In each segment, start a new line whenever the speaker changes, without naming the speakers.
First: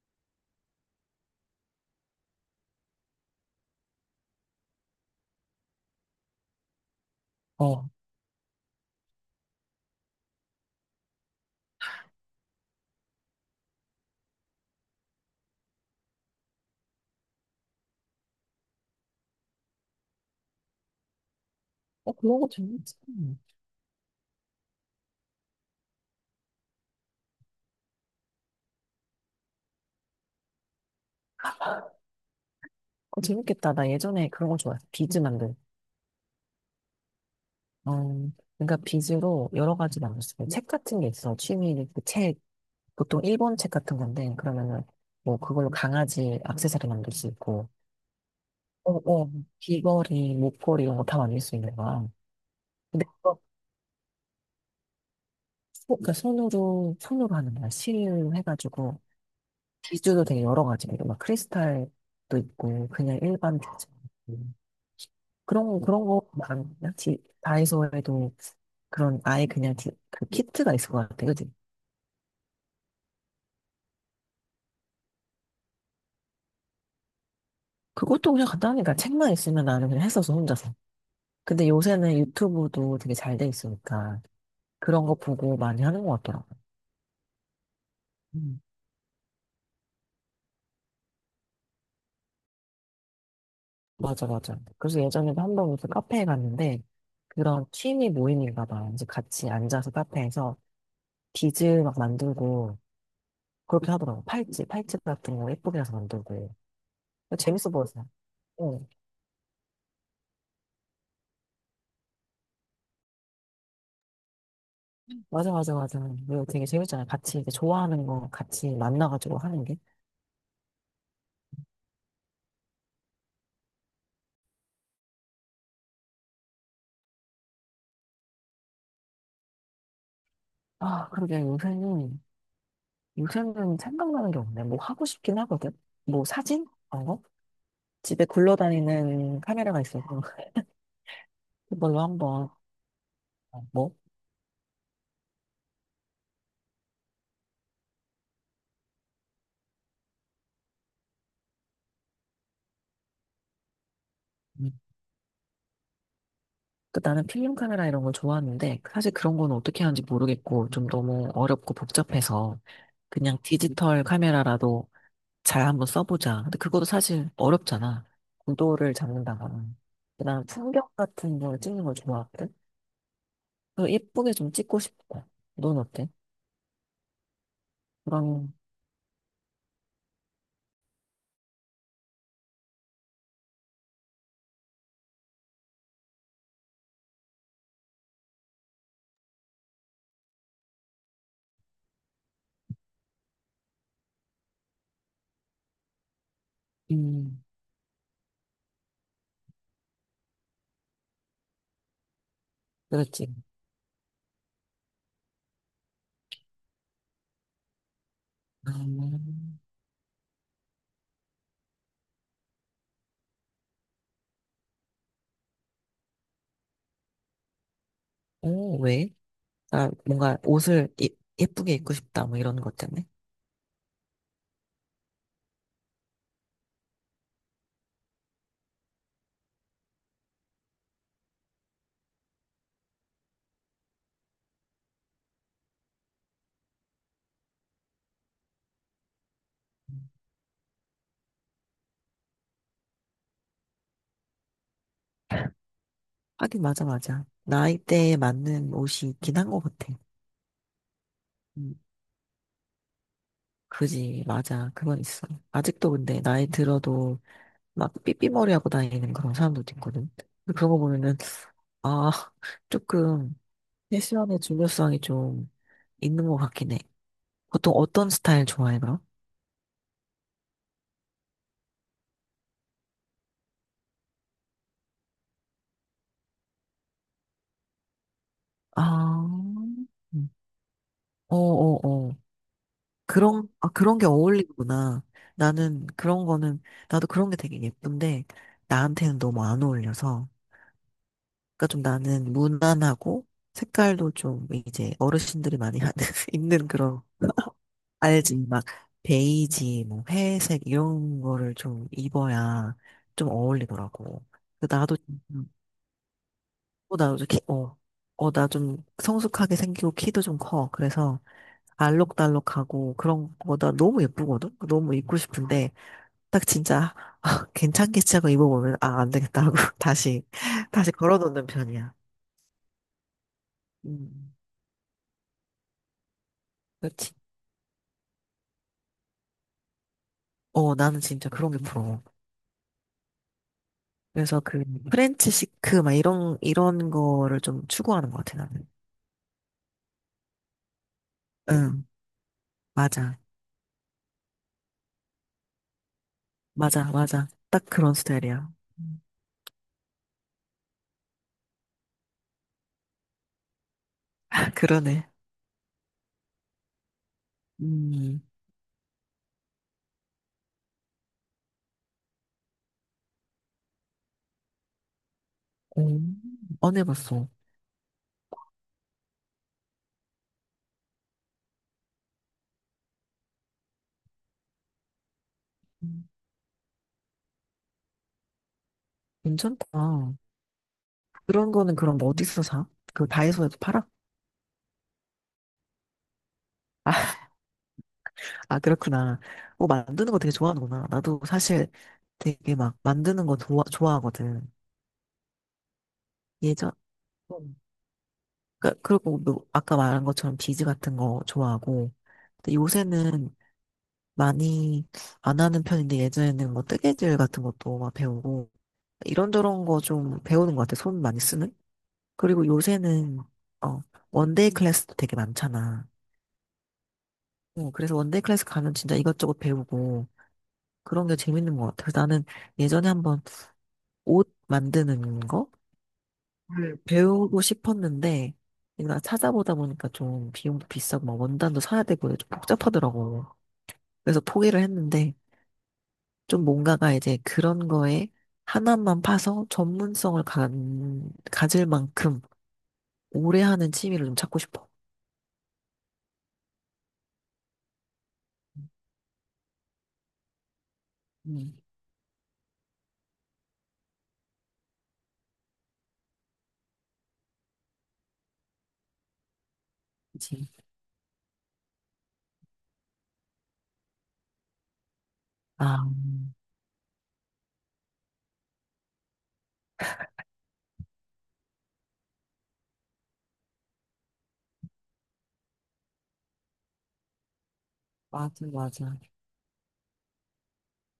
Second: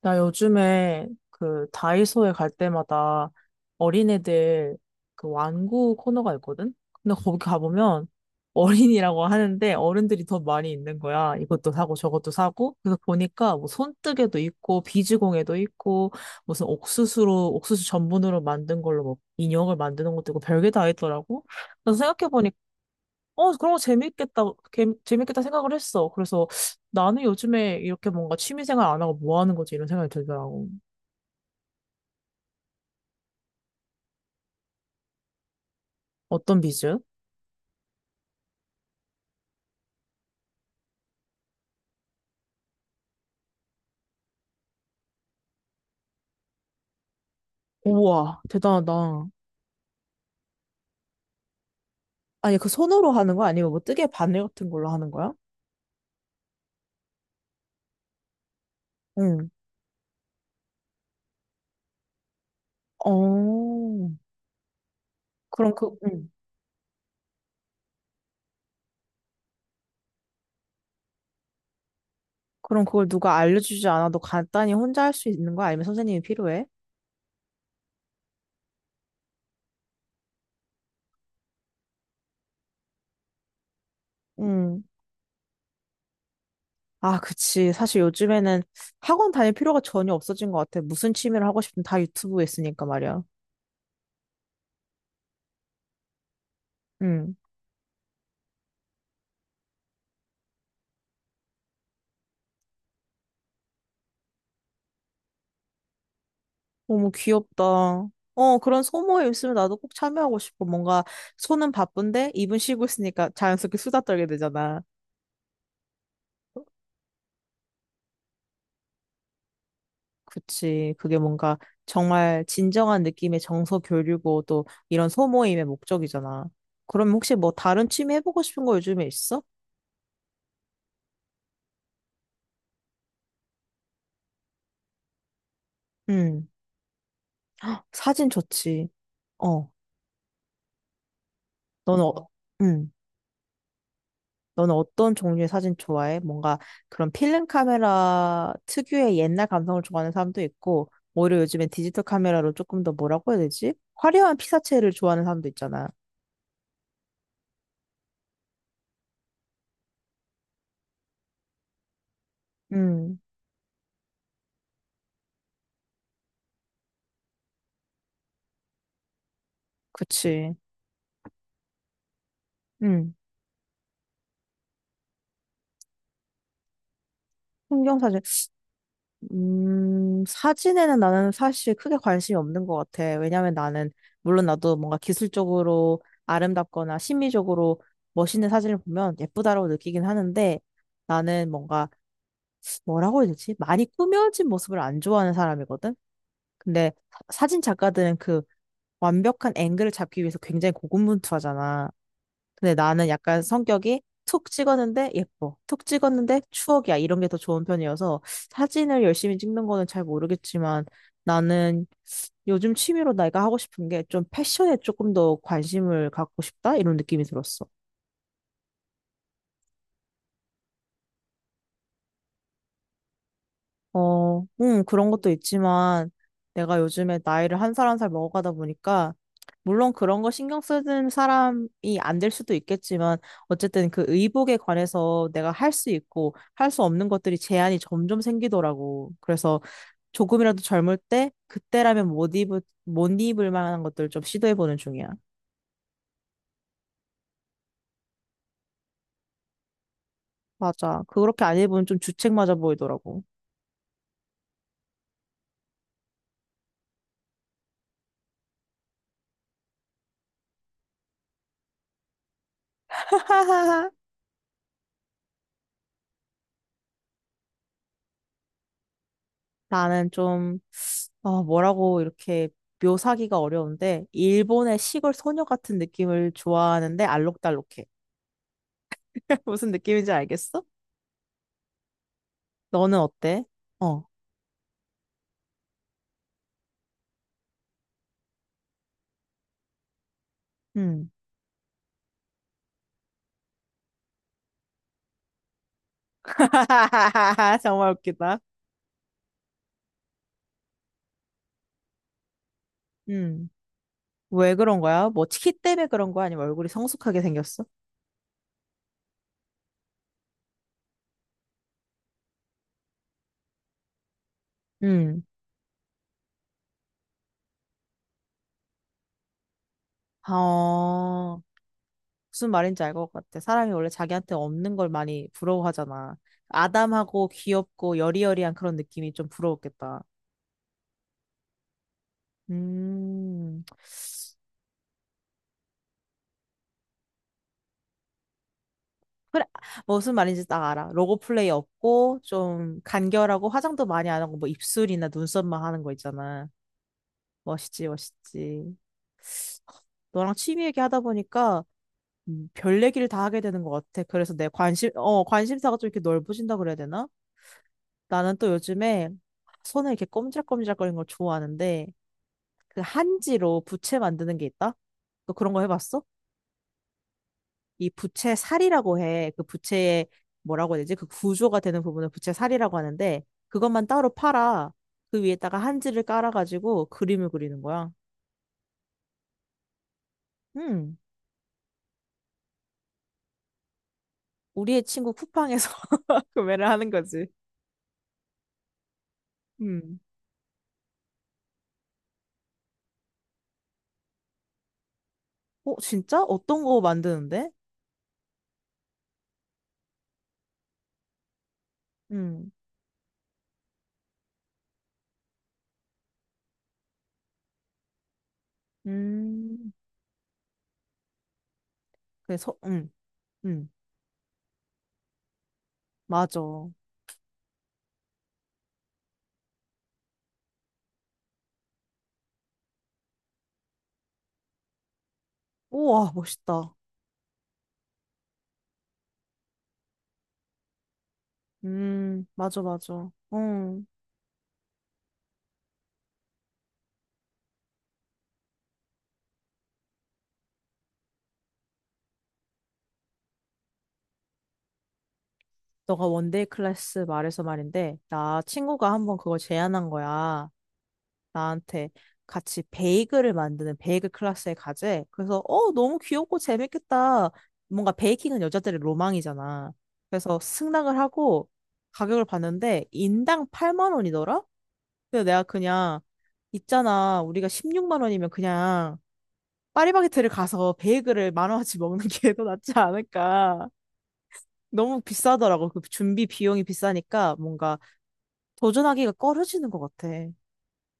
나 요즘에 그 다이소에 갈 때마다 어린애들 그 완구 코너가 있거든? 근데 거기
어.
가보면 어린이라고 하는데 어른들이 더 많이 있는 거야. 이것도 사고 저것도 사고. 그래서 보니까 뭐 손뜨개도 있고 비즈공예도 있고 무슨 옥수수로 옥수수 전분으로 만든 걸로 뭐 인형을 만드는 것도 있고 별게 다 있더라고. 그래서
어, 그런 거
생각해보니까
재밌지.
어, 그런 거 재밌겠다, 재밌겠다 생각을 했어. 그래서 나는 요즘에 이렇게 뭔가 취미생활 안 하고 뭐 하는 거지? 이런 생각이 들더라고.
어, 재밌겠다. 나 예전에 그런 거 좋아했어. 비즈 만들.
어떤 비즈?
어, 그러니까 비즈로 여러 가지 만들 수 있어. 책 같은 게 있어. 취미, 그 책, 보통 일본 책 같은 건데, 그러면은, 뭐, 그걸로 강아지 액세서리 만들 수 있고,
우와,
어,
대단하다.
어, 귀걸이, 목걸이 이런 거 다 만들 수 있는 거야.
아니, 그
근데
손으로 하는
그거,
거 아니면 뭐 뜨개 바늘 같은 걸로 하는 거야?
그러니까 손으로, 하는 거야. 실을 해가지고,
응.
비즈도 되게 여러 가지. 막 크리스탈도 있고, 그냥 일반
어,
비즈.
그럼 그,
그런 거
응.
많냐? 다이소에도 그런 아예 그냥 그 키트가 있을 것 같아. 그지?
그럼 그걸 누가 알려주지 않아도 간단히 혼자 할 수 있는 거야? 아니면 선생님이 필요해?
그것도 그냥 간단하니까 책만 있으면 나는 그냥 했어서 혼자서. 근데 요새는 유튜브도 되게 잘 돼 있으니까
응.
그런 거 보고 많이 하는 것 같더라고.
아, 그치. 사실
음,
요즘에는 학원 다닐 필요가 전혀 없어진 것 같아. 무슨 취미를 하고 싶든 다 유튜브에 있으니까 말이야.
맞아, 맞아. 그래서 예전에도 한 번 무슨 카페에 갔는데
응.
그런 취미 모임인가 봐. 이제 같이 앉아서 카페에서 빚을 막 만들고 그렇게 하더라고. 팔찌 같은 거 예쁘게 해서 만들고.
너무 귀엽다.
재밌어 보였어.
어, 그런 소모임 있으면 나도 꼭 참여하고 싶어. 뭔가 손은 바쁜데 입은 쉬고 있으니까 자연스럽게 수다 떨게 되잖아.
맞아, 맞아, 맞아. 이거 되게 재밌잖아. 같이 이제 좋아하는 거 같이 만나가지고 하는 게.
그치. 그게 뭔가 정말 진정한 느낌의 정서 교류고 또 이런 소모임의 목적이잖아. 그럼 혹시 뭐 다른 취미 해보고 싶은 거 요즘에 있어?
아, 그러게 요새는, 생각나는 게 없네. 뭐 하고 싶긴 하거든. 뭐
응.
사진? 그런 거? 집에
사진 좋지.
굴러다니는
어.
카메라가 있어서 그걸로
너는
한번,
응.
어, 뭐?
너는 어떤 종류의 사진 좋아해? 뭔가 그런 필름 카메라 특유의 옛날 감성을 좋아하는 사람도 있고, 오히려 요즘엔 디지털 카메라로 조금 더 뭐라고 해야 되지? 화려한
음.
피사체를 좋아하는 사람도 있잖아.
그 나는 필름 카메라 이런 걸 좋아하는데 사실 그런 건 어떻게 하는지 모르겠고 좀 너무 어렵고 복잡해서
음,
그냥 디지털 카메라라도 잘 한번 써보자. 근데 그것도 사실 어렵잖아. 구도를 잡는다거나. 그다음
그치.
풍경 같은 걸 찍는 걸 좋아하거든.
음,
그래서 예쁘게 좀 찍고 싶어. 넌 어때?
풍경 사진.
그럼,
사진에는 나는 사실 크게 관심이 없는 것 같아. 왜냐면 나는, 물론 나도 뭔가 기술적으로 아름답거나 심미적으로 멋있는 사진을 보면 예쁘다라고 느끼긴 하는데, 나는 뭔가 뭐라고 해야 되지? 많이 꾸며진 모습을 안 좋아하는 사람이거든? 근데
음,
사진 작가들은 그 완벽한 앵글을 잡기 위해서 굉장히 고군분투하잖아. 근데 나는
그렇지.
약간 성격이 툭 찍었는데 예뻐. 툭 찍었는데 추억이야. 이런 게 더 좋은 편이어서 사진을 열심히
음,
찍는 거는 잘 모르겠지만 나는 요즘 취미로 내가 하고 싶은 게 좀 패션에 조금 더 관심을 갖고 싶다? 이런 느낌이 들었어.
오, 왜? 아, 뭔가 옷을 예쁘게 입고 싶다. 뭐 이런 것 때문에.
어, 그런 것도 있지만 내가 요즘에 나이를 한 살 한 살 먹어가다 보니까 물론 그런 거 신경 쓰는 사람이 안 될 수도 있겠지만 어쨌든 그 의복에 관해서 내가 할 수 있고 할 수 없는 것들이 제한이 점점 생기더라고. 그래서 조금이라도 젊을 때 그때라면 못 입을 만한 것들 좀 시도해보는 중이야.
하긴, 맞아, 맞아. 나이대에 맞는 옷이 있긴 한 것 같아.
맞아. 그렇게 안
음,
입으면 좀 주책 맞아 보이더라고.
그지, 맞아. 그건 있어. 아직도 근데 나이 들어도 막 삐삐머리하고 다니는 그런 사람들도 있거든. 근데 그런 거 보면은 아, 조금 패션의 중요성이 좀 있는 것 같긴 해. 보통 어떤 스타일 좋아해, 그럼?
나는 좀 아, 뭐라고 이렇게 묘사하기가 어려운데, 일본의 시골 소녀 같은 느낌을 좋아하는데, 알록달록해.
아,
무슨 느낌인지
음.
알겠어?
어, 어, 어.
너는 어때?
아, 그런
어,
게 어울리구나. 나는 그런 거는, 나도 그런 게 되게 예쁜데, 나한테는 너무 안 어울려서.
음.
그러니까 좀 나는 무난하고, 색깔도 좀 이제 어르신들이 많이 하는, 입는 그런.
정말
알지?
웃기다.
막 베이지, 뭐 회색 이런 거를 좀 입어야 좀
음.
어울리더라고.
왜
그
그런
나도
거야? 뭐,
음.
키 때문에 그런 거야? 아니면 얼굴이
어, 나도
성숙하게
좀 키,
생겼어?
어, 어, 나 좀 성숙하게 생기고 키도 좀 커. 그래서 알록달록하고 그런 거나 너무 예쁘거든? 너무 입고
음.
싶은데 딱 진짜 아, 괜찮겠지 하고 입어보면 아, 안 되겠다 하고 다시
어,
걸어놓는 편이야.
무슨 말인지 알 것 같아. 사람이 원래
음,
자기한테 없는 걸 많이 부러워하잖아.
그렇지.
아담하고 귀엽고 여리여리한 그런 느낌이 좀 부러웠겠다.
어, 나는 진짜 그런 게 부러워.
음.
그래서 그 프렌치 시크 막 이런 거를 좀 추구하는 것 같아 나는.
그래, 무슨 말인지 딱 알아. 로고 플레이
응,
없고, 좀
맞아,
간결하고, 화장도 많이 안 하고, 뭐 입술이나 눈썹만 하는 거 있잖아.
맞아, 맞아. 딱
멋있지,
그런 스타일이야.
멋있지.
음.
너랑 취미 얘기하다 보니까 별 얘기를 다 하게 되는 것 같아. 그래서 내 관심,
그러네.
어, 관심사가 좀 이렇게 넓어진다 그래야 되나?
음,
나는 또 요즘에 손을 이렇게 꼼지락꼼지락거리는 걸 좋아하는데, 그 한지로 부채 만드는 게 있다? 너 그런 거 해봤어?
음. 안 해봤어.
이 부채 살이라고 해. 그 부채의 뭐라고 해야 되지? 그 구조가 되는 부분을 부채 살이라고 하는데 그것만 따로 팔아. 그 위에다가 한지를
음,
깔아가지고 그림을 그리는 거야.
괜찮다.
음,
그런 거는 그럼 뭐 어디서 사? 그 다이소에도 팔아?
우리의 친구 쿠팡에서 구매를 하는
아,
거지.
아, 그렇구나. 어,
음.
만드는 거 되게 좋아하는구나. 나도 사실 되게 막 만드는 거 좋아하거든.
어, 진짜? 어떤
예전,
거 만드는데?
음. 그리고 뭐 아까 말한 것처럼 비즈 같은 거 좋아하고.
음.
근데 요새는 많이 안 하는 편인데 예전에는 뭐 뜨개질 같은 것도 막 배우고 이런저런
음.
거 좀 배우는 것 같아. 손 많이 쓰는? 그리고
그래서
요새는
음.
어, 원데이 클래스도 되게 많잖아.
맞아.
어, 그래서 원데이 클래스 가면 진짜 이것저것 배우고 그런 게 재밌는 것 같아. 그래서 나는 예전에 한번 옷 만드는 거
우와, 멋있다.
배우고 싶었는데 내가 찾아보다 보니까 좀 비용도 비싸고 막 원단도 사야 되고
음.
좀
맞아, 맞아.
복잡하더라고.
음.
그래서 포기를 했는데 좀 뭔가가 이제 그런 거에 하나만 파서 전문성을 가질 만큼 오래 하는 취미를 좀 찾고 싶어.
너가 원데이 클래스 말해서 말인데, 나 친구가 한번 그걸 제안한 거야.
음,
나한테 같이 베이글을 만드는 베이글 클래스에 가재. 그래서 어 너무 귀엽고 재밌겠다. 뭔가 베이킹은 여자들의 로망이잖아. 그래서
그치.
승낙을 하고 가격을 봤는데 인당 8만 원이더라? 근데 내가
아,
그냥 있잖아 우리가 16만 원이면 그냥 파리바게트를 가서 베이글을 만 원어치 먹는 게 더 낫지 않을까. 너무 비싸더라고. 그 준비 비용이 비싸니까 뭔가
맞아, 맞아.
도전하기가 꺼려지는 것 같아.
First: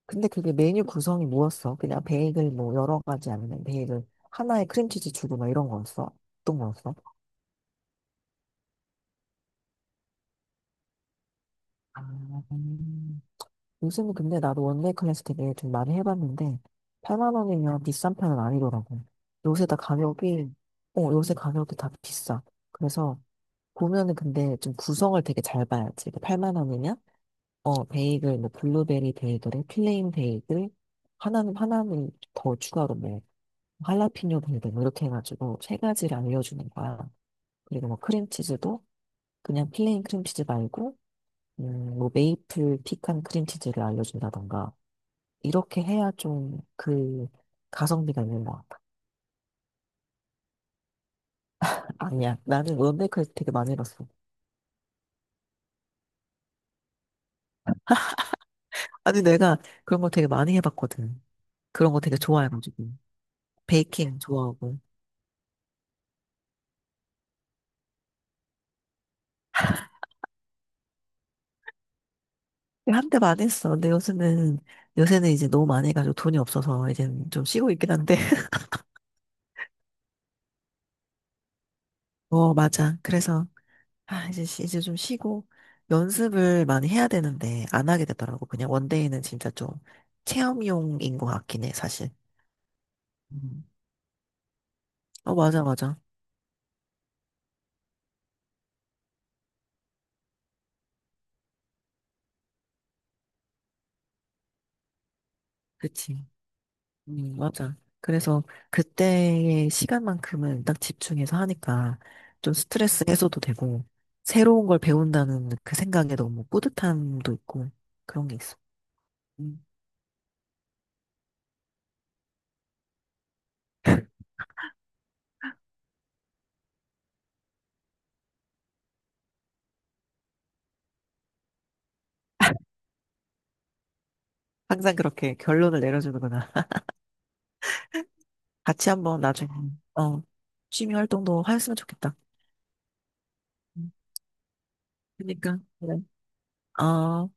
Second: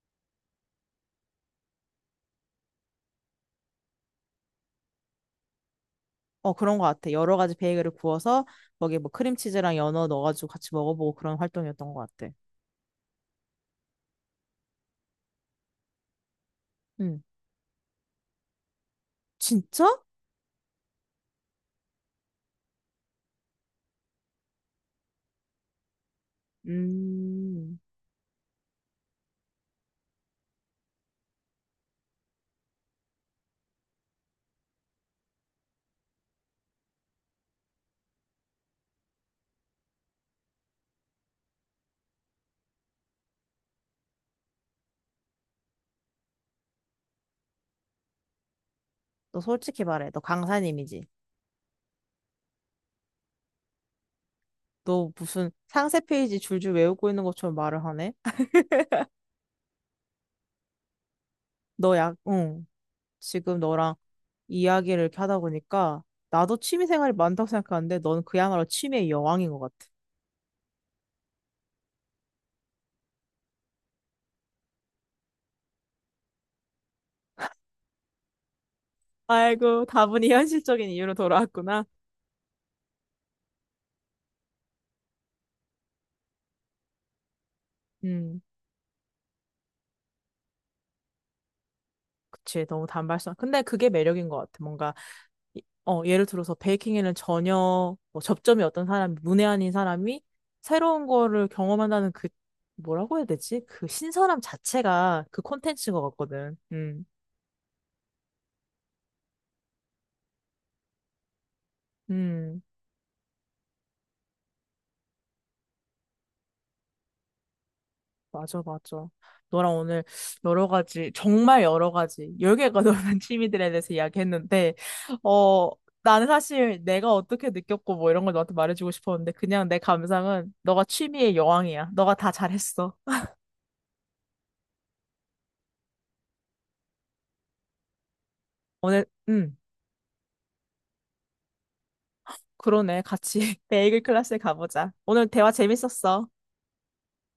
근데 그게 메뉴 구성이 뭐였어? 그냥 베이글 뭐 여러 가지 아니면 베이글 하나에 크림치즈 주고 막 이런 거였어?
어,
어떤
그런 것
거였어?
같아. 여러 가지 베이글을 구워서 거기에 뭐 크림치즈랑 연어 넣어가지고 같이 먹어보고 그런 활동이었던
아,
것 같아.
음. 요즘은 근데 나도 원데이 클래스 되게 좀 많이 해봤는데
응.
8만 원이면 비싼 편은 아니더라고. 요새 다
진짜?
가격이 어 요새 가격이 다 비싸. 그래서 보면은 근데 좀 구성을 되게 잘 봐야지. 8만 원이면
음.
베이글 뭐 블루베리 베이글에 플레인 베이글 하나는 더 추가로 뭐 할라피뇨 베이글 뭐 이렇게 해가지고 세 가지를 알려주는 거야. 그리고 뭐 크림치즈도 그냥 플레인 크림치즈 말고 뭐 메이플 피칸 크림치즈를 알려준다던가 이렇게 해야 좀 그 가성비가 있는 것 같아.
너 솔직히 말해. 너 강사님이지.
아니야, 나는 런데크에서 되게 많이 해봤어.
너 무슨 상세 페이지 줄줄 외우고 있는 것처럼 말을 하네?
아니 내가 그런 거 되게 많이 해봤거든. 그런 거 되게
응.
좋아해가지고.
지금 너랑
베이킹 좋아하고.
이야기를 이렇게 하다 보니까 나도 취미 생활이 많다고 생각하는데 넌 그야말로 취미의 여왕인 것 같아.
한때 많이 했어. 근데 요새는, 이제 너무 많이 해가지고 돈이 없어서 이제 좀 쉬고 있긴 한데.
아이고, 다분히 현실적인 이유로 돌아왔구나.
어, 맞아. 그래서, 아, 이제, 이제 좀 쉬고 연습을 많이 해야 되는데 안 하게
음,
되더라고. 그냥 원데이는 진짜 좀 체험용인 것 같긴 해, 사실.
그치. 너무 단발성. 근데
음.
그게 매력인 것 같아. 뭔가
어, 맞아, 맞아.
어, 예를 들어서 베이킹에는 전혀 뭐 접점이 어떤 사람이, 문외한인 사람이 새로운 거를 경험한다는 그, 뭐라고 해야 되지? 그 신선함 자체가 그 콘텐츠인 것
그치.
같거든.
맞아. 그래서 그때의 시간만큼은 딱 집중해서 하니까 좀
음,
스트레스 해소도 되고, 새로운 걸 배운다는 그 생각에 너무 뿌듯함도 있고, 그런 게 있어.
맞아, 맞아.
음.
너랑 오늘 여러 가지, 정말 여러 가지, 열 개가 넘는 취미들에 대해서 이야기했는데, 어, 나는 사실 내가 어떻게 느꼈고 뭐 이런 걸 너한테 말해주고 싶었는데, 그냥 내 감상은 너가 취미의 여왕이야. 너가 다 잘했어.
항상 그렇게 결론을 내려주는구나. 같이
오늘,
한번 나중에, 어, 취미 활동도 하였으면 좋겠다.
그러네. 같이
음.
베이글 클래스에 가보자. 오늘 대화
그러니까. 그래.
재밌었어.
어.